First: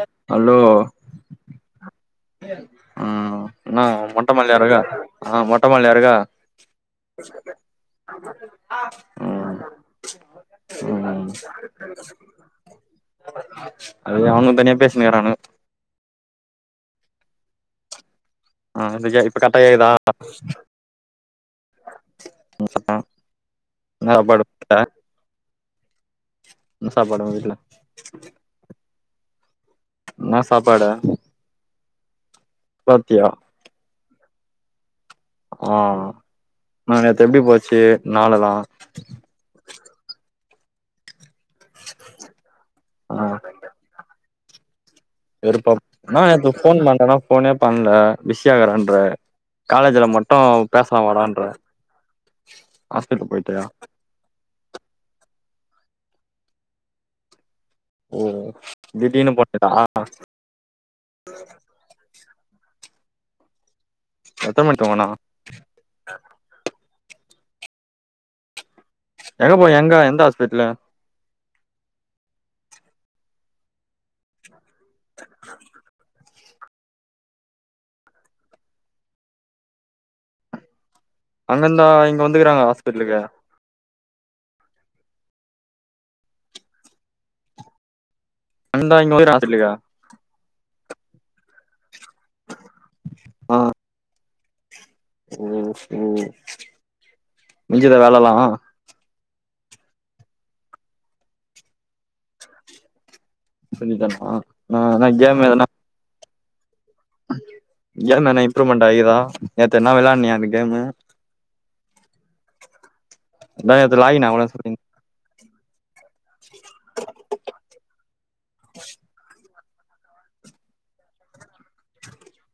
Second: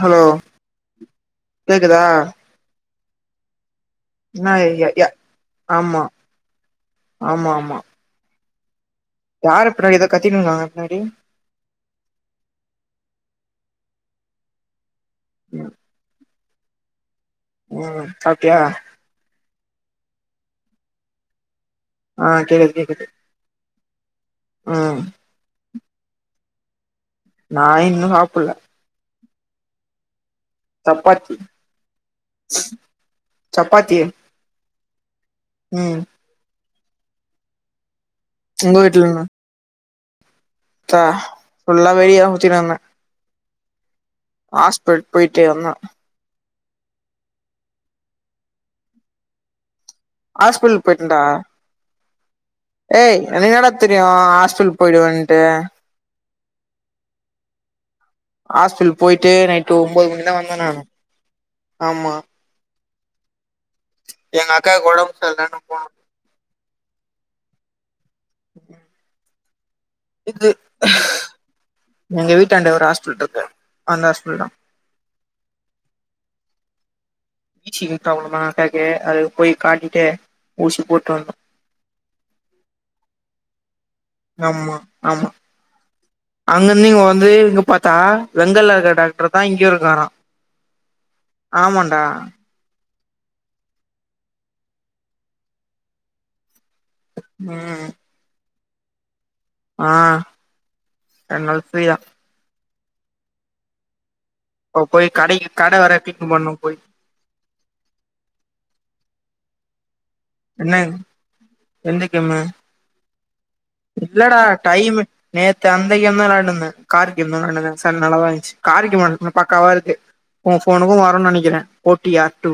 hello கேக்குதா ம் நா ம் மொட்ட என்ன மாடிலையா இருக்க ய ய ஆ மொட்ட மாடிலைய ஆமா இருக்க ஹ யார பின்னாடி ஏதோ கத்தினு இருங்க பின்னாடி அது எதோ அவுங்க தனியா பேசினுகிறானுங்கோ ம் ம் சாப்டியா பன்னென்றைகே இப்ப கரெக்டா கேக்குதா ஆ கேக்குது கேக்குது இன்னா டா படு ம் இன்னா சாப்பாடு உங்க வீட் நா இன்னு சாப்புட்ல இன்னா சாப்பாடு சப்பாத்தி சபாத்தியா சப்பாத்தி ஆ ம் நா நேத்து எப்டி போச்சி நாள் எல்லா உங்க பா ஃபுல்லா வெளிய தா சுத்தினு இருந்தே ஆ ஹாஸ்பிட் போயிட்டு வந்தே நா நேத்து ஃபோன் பண்றன்னா ஃபோனே பண்ணல பிஸியா இருக்குற இன்ற காலேஜில மட் டு ஹாஸ்பிட்டல் பேசலா போயிட்டேன்டா வாடான்றுவ ஹாஸ்பிட்ல் போய்ட்டு ந ஹாஸ்டல் போய்டவன்ட்டு ஓ ஹாஸ்டல் போய்ட்டு திடீர்னு போனியா நைட்டு ஒம்போது மணிதா வந்த நானு ஆமா எங்க எத்தன அக்காக்கு மணிக்கு போன ஒடம்பு சர்ல்லனு போனு எங்க போ எங்க எந்த இதுக்கு ஹாஸ்பிட்டலு எங்க வீட்டாண்ட ஒரு ஹாஸ்பிட் இருக்கு அந்த ஹாஸ்பில் தா பீச்சிங் ப்ராப்ளதா அக்காக்கு அது போய் காட்டிகிட்டு ஊசி போட்டு வந்தோ அங்கருந்தா இங்க வந்துக்கறாங்க ஹாஸ்பிட்டலுக்கு ஆமா ஆமா அங்கந்து இங்க வந்து இங்க பாத்தா வெங்கல்லாகா அங்கந்தா டாக்டர் வந்துக்குறாங்க தா இங்க ஹாஸ்பிட்டலுக்கு இருக்கார ஆமான்டா அ ஒ ஓ ம் முஞ்சிதா வேலலா ஆ ரெண் நாள் ஃப்ரீஅ சனிதான ஓ போய் கடைக்கு கட வற பிக் பண்ணுபோய் கேம்மேன இம்ப்ரூவ்மெண்ட் ஆய்குதா நேத்து எத்னா வெளாண்ணியா என்ன எந்த கேம்மு அதா நேத்து லாகின் இல்லடா ஆகல சொல்லி டைம்மு நேற்று அந்த கேம் தா வெளான்னுந்த கார்கேம் [unintelligible] நல்லாதா இன்ச்சு காரு கேம் [unintelligible] பாக் க்காவா இருக்குஒ ஃபோனுக்கு வரு நனைக்கிற ஒ டி ஆப் டு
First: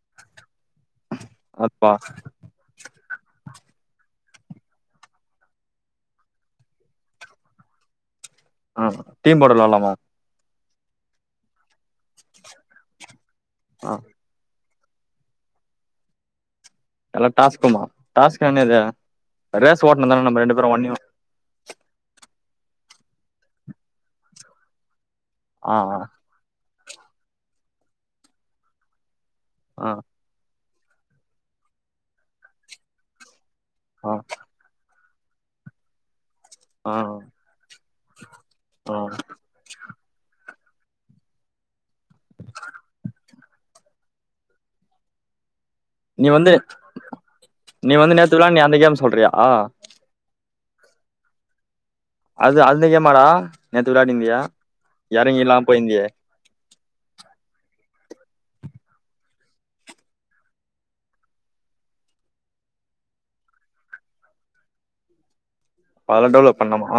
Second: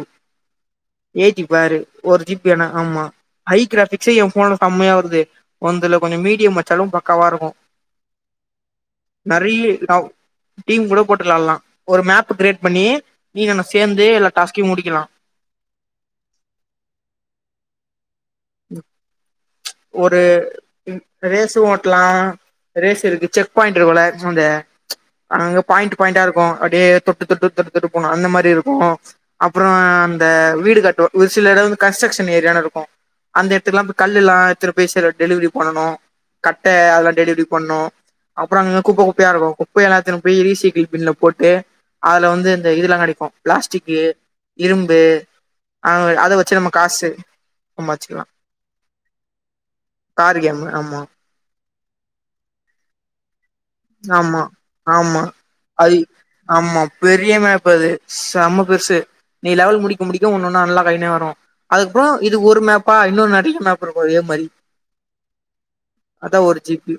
ஏத்தி பாரு அப்பா ஒரு ஜி பி அனா ஆமா ஹை கிராஃபிக்ஸே எ ஃபோன்ல செம்மையா வருது ஒந்துல கொஞ்ச மீடியம் வச்சாலு பக்காவா இருக்கு ஆ டீம் போட்டு நெறைய வெளாட்லாமா டீம் கூட போட்டு விளால்லா ஒரு மேப்பு கிரியேட் பண்ணி நீ ந ஆ சேந்து எல்லா டாஸ்கையு முடிக்கலா எல்லா டாஸ்குமா டாஸ்க்னா என்னதே ரேஸ் ஓட்னு ஒரு தான நம்ம ரெண்டு பேரு ஒன்னியு ரேஸு ஓட்லா ரேஸ் இருக்கு செக் பாய்ண்ட் இருக்குல்ல இத்னூன்டு அங்க ஆ பாயிண்ட் ஆ பாயிண்டா இருக்கு அப்டியே தொட்டு தொட்டு தொட்டு தொட்டு போனு அந்த மாரி இருக்கு அப்றோ ஆ அந்த வீடு கட்டுவ ஒரு சில இடோ வந்து கன்ஸ்ட்ரக்ஷன் ஏரியானு இருக்கு அந்த எட்த்துகுலா போய் ஆ கல்லுலா எத்துனு போய் செரிய டெலிவரி பண்ணனு கட்ட ஆ அதல டெலிவரி பண்ணோ அப்றோ அங்கங்க ஆ குப்ப குப்பயா இருக்கு குப்ப எல்லா எத்துனு போய் ரிசைக்கிள் பின்ல போட்டு அதுல வந்து இந்த இதெல்லா கடைக்கு பிளாஸ்டிக்கு இரும்பு நீ அத வந்து வச்சு நம்ம காசு நீ வந்து சம்பாச்சிகலா நேத்து விளான்னியே அந்த கேம் சொல்றியா காரு கேம் ஆமா அது அந்த கேமாடா நேத்து விளாட்டிந்தியே ஆமா ஆமா எறங்கிளா அது போய்ந்தியே ஆமா பெரிய மேப் அது செம்ம பெருசு நீ லெவல் முடிக்க முடிக்க ஒன்னொன்னா அன் லாக் ஆய்னே வரு அதுகப்றோ இது ஒரு மேப்பா இன்னோ நரிய மேப் இருக்கு அதே மாரி உஹம் அதா ஒரு ஜி பி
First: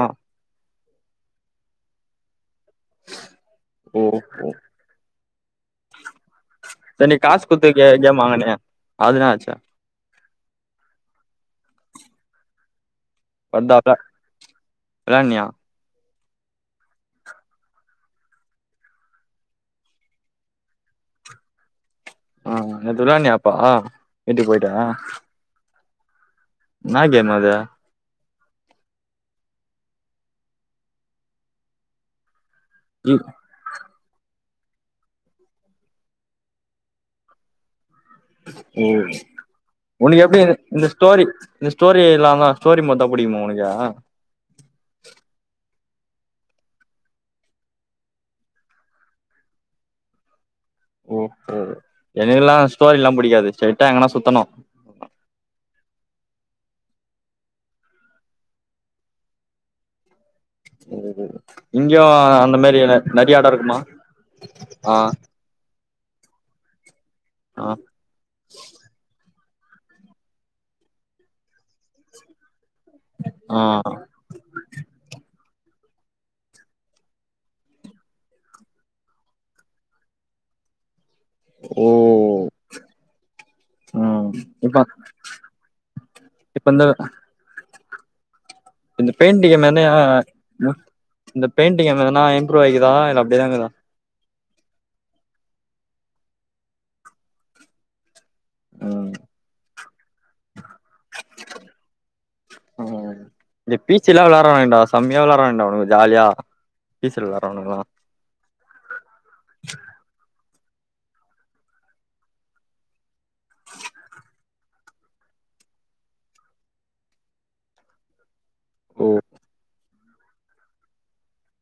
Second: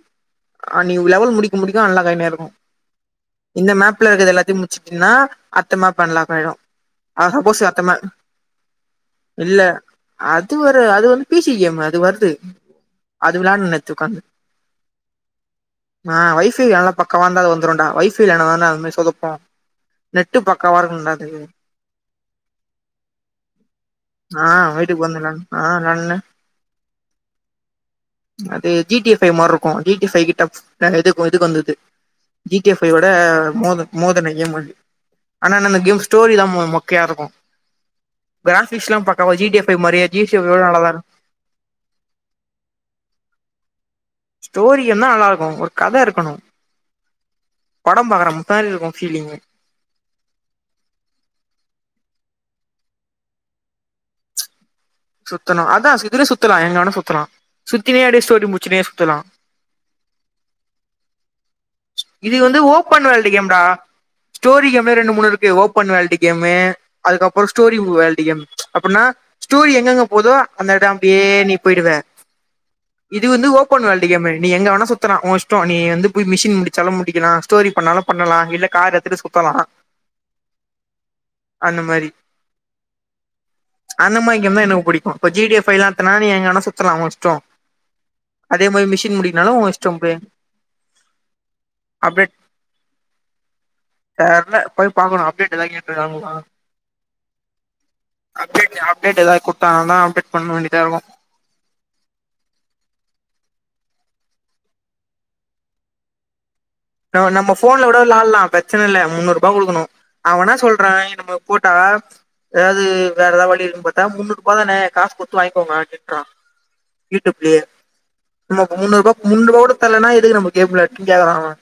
ஆ நீங்க லெவல் முடிக்க முடிக்க அன்லாக் ஆய்னே இருக்கு இந்த ஓ மேப்ல இருக்றது ஓ எல்லாத்தியு முச்சுட்டீன்னா அத்த மேப் அன் லாக் ஆய்டு சரி நீ அழகா காசு போஸ் குடுத்து கே அத்தம கேம் வாங்குனியே அது என்ன ஆச்சு இல்ல அது ஒரு அது வந்து பி சி கேம் அது வருது அது விளாட்ன வந்தாதே நேத்து உக்காந்து விளாட்னியா ஆ வை ஃபை நல்லா பக்காவாந்தா அது வந்துருண்டா வை ஃபை இல்லனா தான்டா அத மாரி சொதப்பூ நெட்டு பக்காவா இருக்கனுண்டா அதுக்கு ஆஹ் நேத்து விளாட்னியா அப்போ வீட்டுக்கு போயிட்டு ஆஹ் விளாண்டனே இன்னா கேம் அதூ அது G T A five மார்ருக்கூ G T A five க்கு டஃப் இது இதுக்கு வந்தது ஜி டி ஏ ஃபை ஓட இ மோதன் மோதுன கேமு ஆனா என்ன அந்த கேம் ஸ்டோரிதா ம மோக்கையா இருக்கு ஓ கிராஃபிக்ஸ்லா பக்காவா ஜி டி எஃப் ஃபை மாரியே உனக்கு ஜி எப்டி சி எப் இது விட இந்த நல்லாதா இருக் ஸ்டோரி இந்த ஸ்டோரி இல்லாமதா ஸ்டோரி மார்தா புடிக்குமா உனக்கு ஸ்டோரி கேம்தா நல்லா இருக்கு ஒரு கத இருக்கணு படம் பாக்குற [unintelligible] இருக்கு ஃபீலிங்கு ஓஹோ எனக்கெல்லா ஸ்டோரிலா புடிக்காது ஸ்ட்ரைட்டா எங்கனா சுத்தணு சுத்தனு அதா இதுலே சுத்தலா எங்க வேனா சுத்தலா சுத்தினே அப்டியே ஸ்டோரி முடிச்சினே சுத்தலா ஓ இங்கயு இது அந்த வந்து மாரி எட ஓப்பன் வேர்ல்டு நெறைய எடோ கேம்டா இருக்குமா ஸ்டோரி கேமே ஆ ரெண்டு மூனூ இருக் கு ஓபன் வேல்டு கேமு அதுக்கப்பறோ ஆ ஸ்டோரிவ் வேல்டு கேமு அப்புட்னா ஸ்டோரி எங் கெங்க போதோ அந்த எடோ அப்டியே நீ போயிடுவ இது வந்து ஆ ஓபன் வேல்டு கேமு நீ எங்க வேணா சுத் சுத்தலா ஓ இஷ்டோ நீ வந்து போய் மிஷின் முடிச்சாலு முடிக்கலா ஸ்டோரி பண்ணாலு பண்ணலா இல்ல கார் எடுத்துட்டு சுத்தலா அந்த ஓ மாரி அந்த மாரி எனக்கு ரொ புடிக்கு இப்ப ஜி டி எஃப் பை லா எட்த்தனா நீ எங்க வேனா இப்ப இந்த சுத்தலா ஓ இஷ்டோ இந்த பெயிண்டுங் கேமு என்னயா இந்த பெயின்டு கேமு எதனா இம்ரூவ் ஆயிக்கிதா இல்ல அப்டியேதா இக்குதா தெர்ல போய் பாக்கணூ அப்டேட் எதா கேட்ருக்காங்களா அப்டேட் ம் அப்டேட் எதாவ்து குடுத்தாங்கனா அப்டேட் பண்ண வேண்டியதா இருக்கூ ம் இந்த பீச்சுலா விளாட்றாய்ங்கடா செம்மையா விளாட்றாய்ங்கடா அவுனுங்க ஜாலியா நா பீச்சில நம்ம விளாட்றானுங்கலா போன்ல கூட விளாட்லா பிரச்சன இல்ல முன்னூர் ருபா குடுக்கனூ அவென்னா சொல்றா இ நம்ம போட்டா ஏதாவது வேற எதா வழி இருக்குன் பாத்தா முன்னூர் ருபா தானே காசு குடுத்து வாங்கிக்கோங்க அப்டின்றா யூடூப்லெயே நம்ம முன்னூரூபா முன் ருபா கூட தரலன்னா எதுக்கு நம்ம கேம் விளாடிட்டுன் கேக்குறா அவ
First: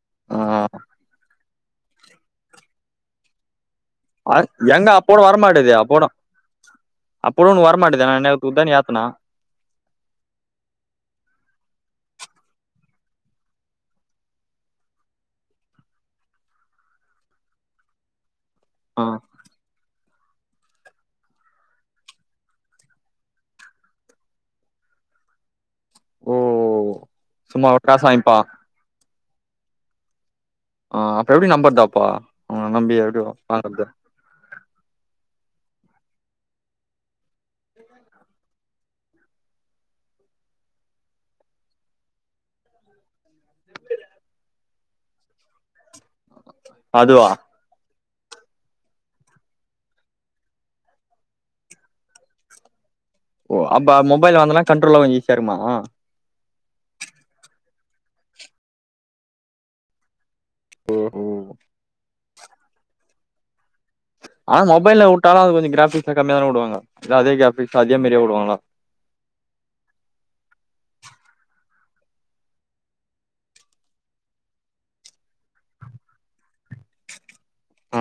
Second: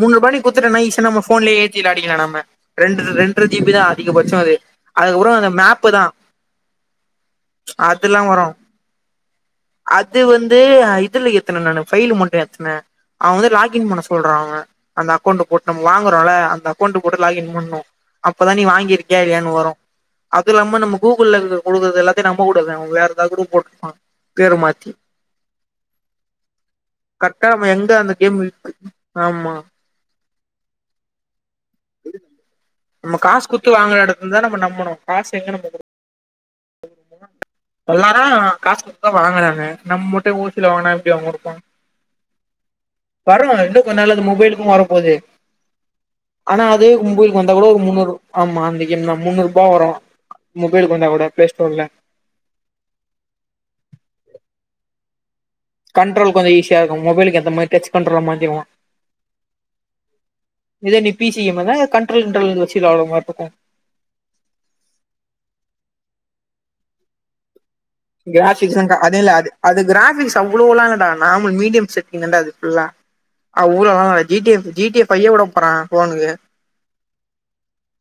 முன்னூருபா நீ ஆ குத்துட்டனா ஈஸியா நம்ம போன்லயே ஏத்தி விளாடிக்களா நம்ம ரெண்டு ரெண் ர ஜீ பி தா அ அதிகபட்சோ அது எங்க அப்போட அதுக்கப்றோ அந்த மேப்பு தா அப்ப கூட உனக்கு வரமாட்டுதே ந நேத்து குத்தா நீ ஏத்துன அது வந்து அ இதுல எத்துன நானு பைலு மட்டு ஏத்துன அவ வந்து லாகின் பண்ண சொன் சொல்றா அவே அந்த அக்கௌண்டு போட்டு நம் வாங்குறோல அந்த அக்கௌண்டு போட்டு லாகின் பண்ணணு அப்பதா நீ வாய்ங் ஆ கிருக்கியா இல்லையானு வரு அது இல்லாம நம்ம கூகுள்ள இருந்து குடுக்குறது எல்லாத்தயு நம்ப கூடாது அவங்க வேற எதாவ் கூட போட்ருப்பாங் பேர மாத்தி கர்ட்டா சும்மா நம்ம எங்க காசு அந்த வாங்கிப்பா கேமு இருக்கு ஆமா ஆ அப்ப எப்டி நம்பர்தப்போ அவங்கள நம்பி எப்டி வாங்கற்து இதுல்தா நம்ம நம்பணு காசு எங்க நம்ம குடு எல்லாரு காஸ் குடுத் தா வாங்குறாங்க நம்ம மட்டு ஓசில வாங்குனா எப்டி அவங்குடுப்பா வரணுங்க இன்னு கொஞ்ச நாள்ல அது மொபைலுக்கு வர போது ஆனா அது அதுவா மொபைலுக் வந் தாகூட ஒரு முன்னூறு ஆமா அந்த கேம் தா முன்னூர்பா வரு மொபைலுக்கு வந்தாகூட ப்ளேஸ்டோர்ல ஓ அப்ப மொபைல்ல வாங்னுதெல்லா கண்ட்ரோல்ல வாங்கி சேருமா கண்ட்ரோல் கொஞ்சோ ஈசியா இருக்கு மொபைலுக்கேத்த மார் டெக்ஸ்ட் கன்ட்ரோல மாத்திருவோ ஓ இதே நீ பி சி கேம் வந்தா கண்ட்ரோல் கிண்ட்ரோல் வெச்சி விளாட்ற மார்ருக்கு ஆனா மொபைல்ல உட்டாலு அது கொஞ்சோ க்ராஃபிக்ஸ்லா கம்மியாதான உடுவாங்க இல்ல அதே க்ரா ஃபிக்ஸ் அதே மாரியா வுடுவாங்களா க்ராஃபிக்ஸ்ஸுங்க்கா அது இல்ல அது அது க்ராஃபிக்ஸ் அவ்ளோலா இல்லடா நார்மல் மீடியம் செட்டிங் தான்டா அது ஃபுல்லா ஆ ஊர்லல்லா G T F G T F ஃபையே உட போறா ஃபோனுக்கு ஆ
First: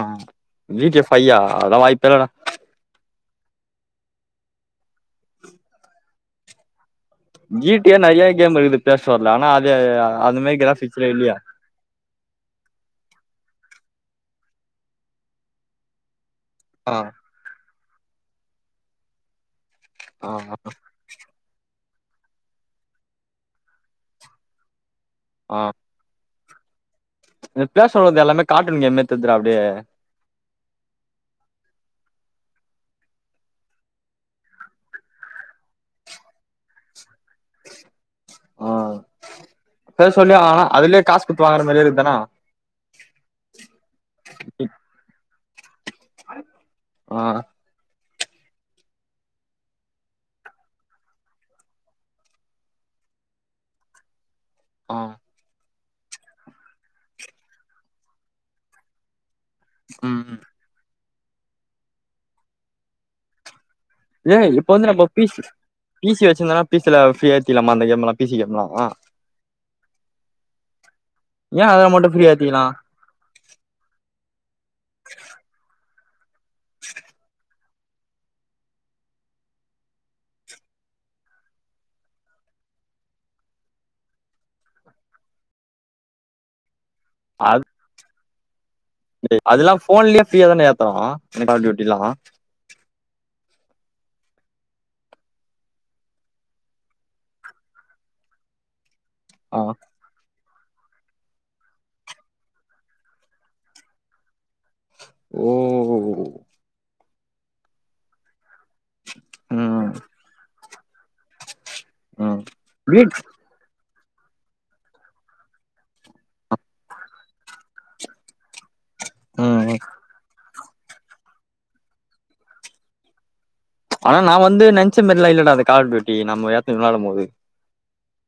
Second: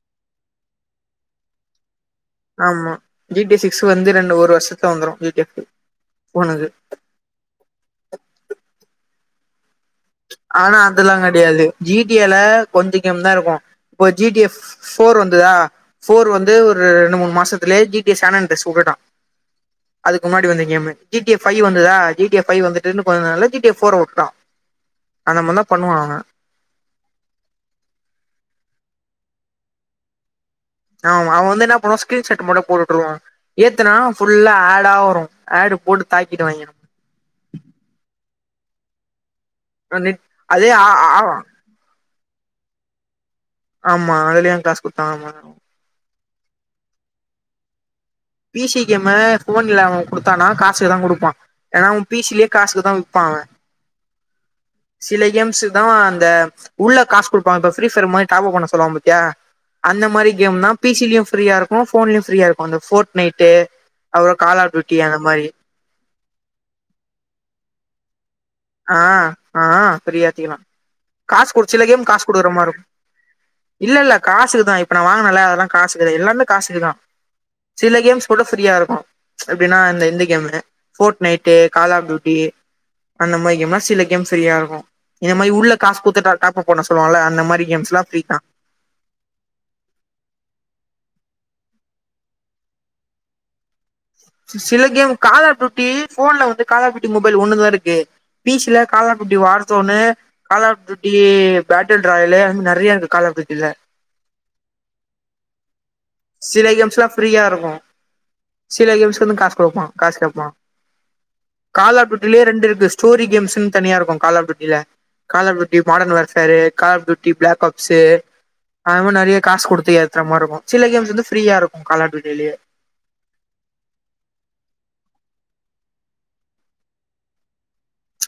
ஜி டி ஃபையா அதுல்லா வாய்ப்பே இல்லடா ஆமா ஜி டி சிக்ஸ் வந்து ரெண்டு ஒரு வர்ஷத்துல வந்துரு ஜி டி எஃபு ஃபோனுது ஜி டி யே நறையா கேம் இருக்குது ப்ளேஸ்டோர்ல ஆனா அது அ ஆனா அதுல்லா கெடையாது ஜி டி ஏ ல கொஞ்ச கேம் தா இருக்கு இப்ப ஜி டி எஃப் ஃபோர் வந்துதா ஃபோர் வந்து ஒரு ஆ ரெண்டு மூணு மாசத்துலே ஜி டி சேனல் டெஸ்ட் உட்டுட்டா அதுக்கு ஆ முன்னாடி வந்த game G T F five வந்துதா ஜி டி எஃப் ஃபை வந்துட்டு இன்னு கொஞ்ச நாள்ல ஜி டி எஃப் ஃபோர் உட்டா அந்த மார் தா பண்ணுவா அவ ப்ளே ஃஸ்டோர்ல உள்ளதெல்லாமே கார்ட்டூன் கேம் மாரி தெர்துடா அப்டியே ஆமா அவ வந்து என்ன பண்ணுவா ஸ்கிரீன்ஷாட்டு மட்டு போட் உட்ருவா ஏத்துனா ஃபுல்லா ஏடா வரு ஏடு போட்டு தாக்கிடுவாய்ங்க ஆ நெட் ப்ளேஸ்டோர்லே வாங்குனா அதே ஆ- அதுலே காஸ் ஆ- குட்த்து வாங்கற மாரியே இருக் தான ஆமா அதுலயு காஸ் குட்த் தா வாங்கற மார் இருக்கு ஆ பி சி கேமு ஃபோன்ல அவ குடுத்தானா காசுக்கு தா குடுப்பா ஏனா அவ பி சி லே காசுக்குதா விப்பா அவ ஆ சில கேம்ஸுக் தா அவ அந்த உள்ள காஸ் குடுப்பா இப்ப ஃப்ரீ ஃபயர் மாரி டாப்அப் பண்ண சொல்லுவா பாத்தியா அந்த ம் மாரி ம் கேம்னா பி சி லியு ஃப்ரீயா இருக்கு ஃபோன்லியு ஃப்ரீயா இருக்கு அந்த ஃபோர்ட்னைட்டு அப்றோ ஏ கால் இப்ப ஆஃப் வந்து ட்யூட்டி நம்ம அந்த பி சி மாரி பி சி வெச்சிருந்தன்னா பி சி ல ஃபிரீயா ஏத்திர்லாமா அந்த கேம்லா பி சி கேம்லா ஆ ஆ ஃப்ரீயா ஏத்திக்கலா காஸ் ஏ குடு சில அதுல கேம் மட்டு காஸ் ஃப்ரீயா குடுக்கற ஏத்திக்கலா மார்ருக்கு இல்ல இல்ல காசுக்குதா இப்ப நா வாங்குனல்ல அதுலா காசுக்கு எல்லாமே காசுக்குதா சில கேம்ஸ் மட்டு ஃப்ரீயா இருக்கு எப்டினா அந்த இந்த game Fortnite, call of duty அந்த மாரி கேம்லா சில கேம் ஃப்ரீயா இருக்கு இந்த மாரி உள்ள காஸ் குட்த்து டா டாப்அப் பண்ண சொல்வோல்ல அந்த மாரி கேம்ஸ்லா ஃப்ரீ தா டே அதுல்லா ஃபோன்லே ஃப்ரீயா தான ஏத்தறோ இந்த கால் டியூட்டில்லா சில கேம் கால் ஆஃப் ட்யூட்டி ஃபோன்ல வந்து கால் ஆஃப் ட்யூட்டி மொபைல் ஒன்னுதா இருக்கு பி சி ல கால் ஆஃப் ட்யூட்டி ஆ வார்ஸோனு, கால் ஆஃப் ட்யூட்டி பேட்டில் ட்ராயலு அது மார் நெறையா இருக்கு கால் ஆஃப் ட்யூட்டில ஓ ஓ ஓ சில கேம்ஸ்லா ஃப்ரீயா இருக்கு சில கேம்ஸ்க்கு வந்து காஸ் குடுப்பா ம் காஸ் கேப்பா கால் ஆஃப் ட்யூட்டிலே ம் ரெண்டு இருக்கு வீட் ஸ்டோரி கேம்ஸ்ஸுன் தனியா இருக்கு கால் ஆஃப் ட்யூட் டில கால of duty modern வெர்க்சாரு, call of duty black carbs அது மாரி நறைய ம் காஸ் ம் குடுத்து ஏத்தற மார்ருக்கு சில கேம்ஸ் வந்து ஃப்ரீயா இருக்கு கால் ஆஃப் ட்யூட்லே ஆனா நா வந்து நென்ச்சமேரிலா இல்லடா அந்த கால் டியூட்டி நம்ம ஏத்தி விளையாடு போது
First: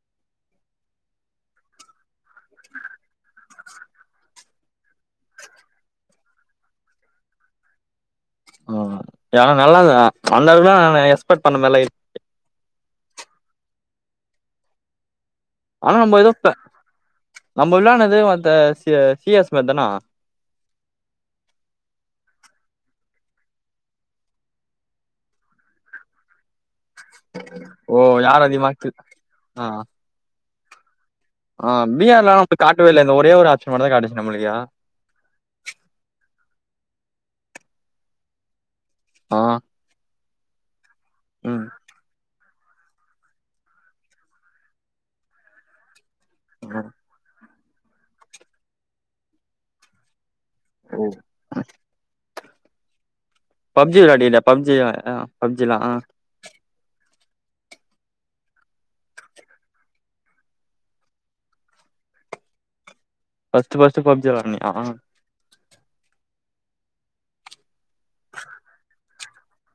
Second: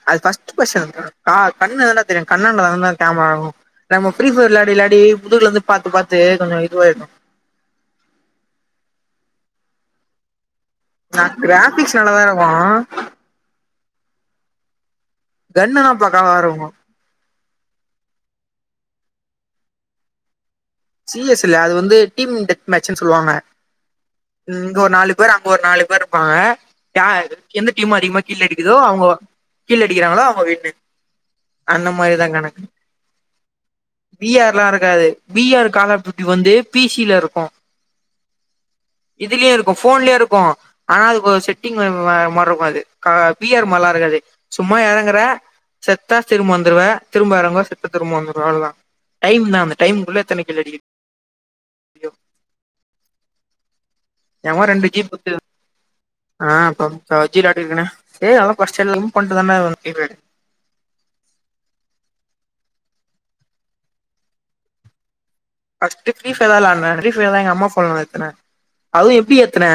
அது கஸ்டு ஃபஸ்ட் கண் கண்லோதா டா தெரியு கண் அண்ணதா டா கேமராவு நம்ம ஃபிரிபைர் விளாடி விளாடி புதுகுல வந்து பாத்து பாத்து கொஞ்சோ இதுவாகிகு ம் ஏனா நல்லதா நல்ல தா நா கிராஃபிக்ஸ் நல்லா தா இருக்கு கன்னுனா ஆனா ஏதோ பக்காவா ப இருக்கு நம்ம விளாடுனது அந்த சி சிஎஸ் பே தனோ சி எஸ் இல்ல அது வந்து டீம் டெத் மேட்சுன்னு சொல்வாங்க இங்க ஒரு நாலு பேர் அங்க ஒரு நாலு பேர் இருப்பாங்க ய எந்த டீம் ஓ அதிகமா கீல் யார் அடிக்குதோ கில் அவுங்கோ ஆ கீல் அடிக்கிறாங்களோ அவுங்க வின்னு ஆ அந்த பி மாரி தா ஆர்லா நமக்கு கணக்கு காட்டவே இல்ல இந்த ஒரே ஒரு ஆப்ஷன் மட்டுந்தா காட்டுச்சு பி நம்மளுக்கு ஆர்லா இருக்காது பி ஆர் காலப் பியுட்டி வந்து பி சி ல இருக்கு ஆ இதுலேயு இருக்கு போன்லேயு இருக்கு ஆனா அது கொ ம் செட்டிங் வே வேற மாரி இருக்கோ அது கா பி ஆர் மார்லா இருக்காது சும்மா எறங்குற செத்தா திருப்ப வந்துருவ ம் திரும்ப எறங்குவ செத் தி திரும்ப வந்துருவ அவ்ளதா டைம்னா அந்த டைம்குள்ள எத்தன கில் அடிக்கி ம் பப்ஜி விளாடில எவ பப்ஜி ரெண்டு ஜீப் அ குத்து பப்ஜிலா ஆ ஆ பப் பப்ஜீ விளாடிகிரனே ஏ அதுதெல்லா ஃபஸ்டு எல்லா ரிமூவ் பண்ணிட்டு தாண்டா [unintelligible] ஃபஸ்டு ஃபஸ்டு பப்ஜி விளாட்னியா ஃபஸ்டு ஃப்ரிபர்தா விளாடுன ஃப்ரிபெலா எங்க அம்மா ஃபோன்ல ஏத்துன அது எப்டி ஏத்துன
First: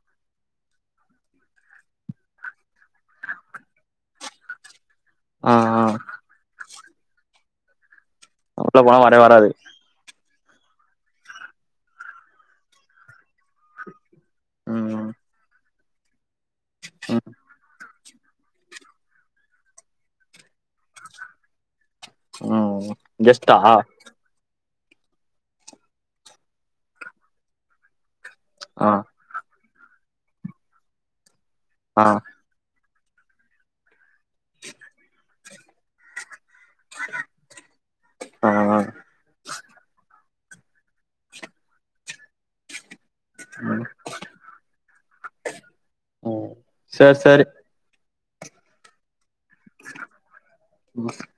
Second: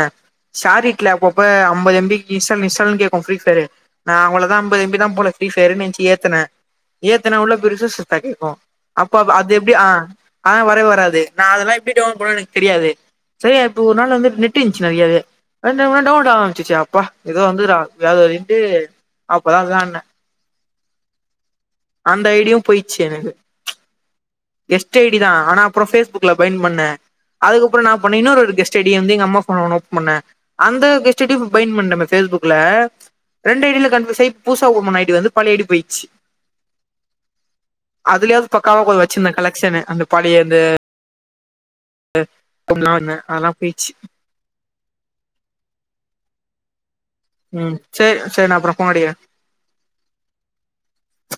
ஷரீட்ல அப்ப அப்ப அம்பது எம் பி இசல் மிசல் கேக்கு ஃப்ரீபயரு நா அவ்ள தா அம்பது எம் பி தா போல ஆ ஃபீரிபேர்ரு நென்ச்சு ஏத்துன ஏத்துன உள்ள பெருஸ் ரிஸ்சுபேக் கேக்கு உள்ள போனா அப்ப வரவே வராது அது எப்டி ஆ ஆனா வரவே வராது நா அதெல்லா எப்டி டவுன்லோட் பண்ணுவ எனக்கு தெரியாது செரியா இப்போ ஒரு நாள் வந்து நெட்டு இன்சி ம் நறயாவே வந்தவே டவுன்லோட் ஆ சிசி அப்பா ம் ஏதோ வந்துகுறாங்கோ வேறா வலின்ட்டு அப்போது விளாடுன அந்த ஐடியு போய்ச்சு எனக்கு தா கெஸ்ட் ஐ டி தா ஆனா அப்புறோ பேஸ்புக்ல பைன் பண்ண அதுக்கப்புறோ நா எண்ண பண்ண இன்னொரு கெஸ்ட் ஆ ஐடி வந்து எங்க அம்மா ஃபோன்ல ஒன்னு ஓப்பன் பண்ண அந்த கெஸ்ட் ஐடி பைன் பண்ண ஆ பேஸ்புக் ல ரெண்டு ஐ டியில கண்பியூஸ் ஆயி புதுசா ஓப்பன் பண்ண ஐ டி வந்து பழைய ஐடி போய்ச்சு அதுலயாது ஆ பக்காவா கொஞ்சோ வச்சிருந்தே கலெக்ஷனு அந்த பாடி எந்த த [inaudible] இன்னோன்னு ம் ம் சேர் சேரி ம் சேர் சேர் நா அப்புறோ ஃபோன் அடிகிற [unintelligible]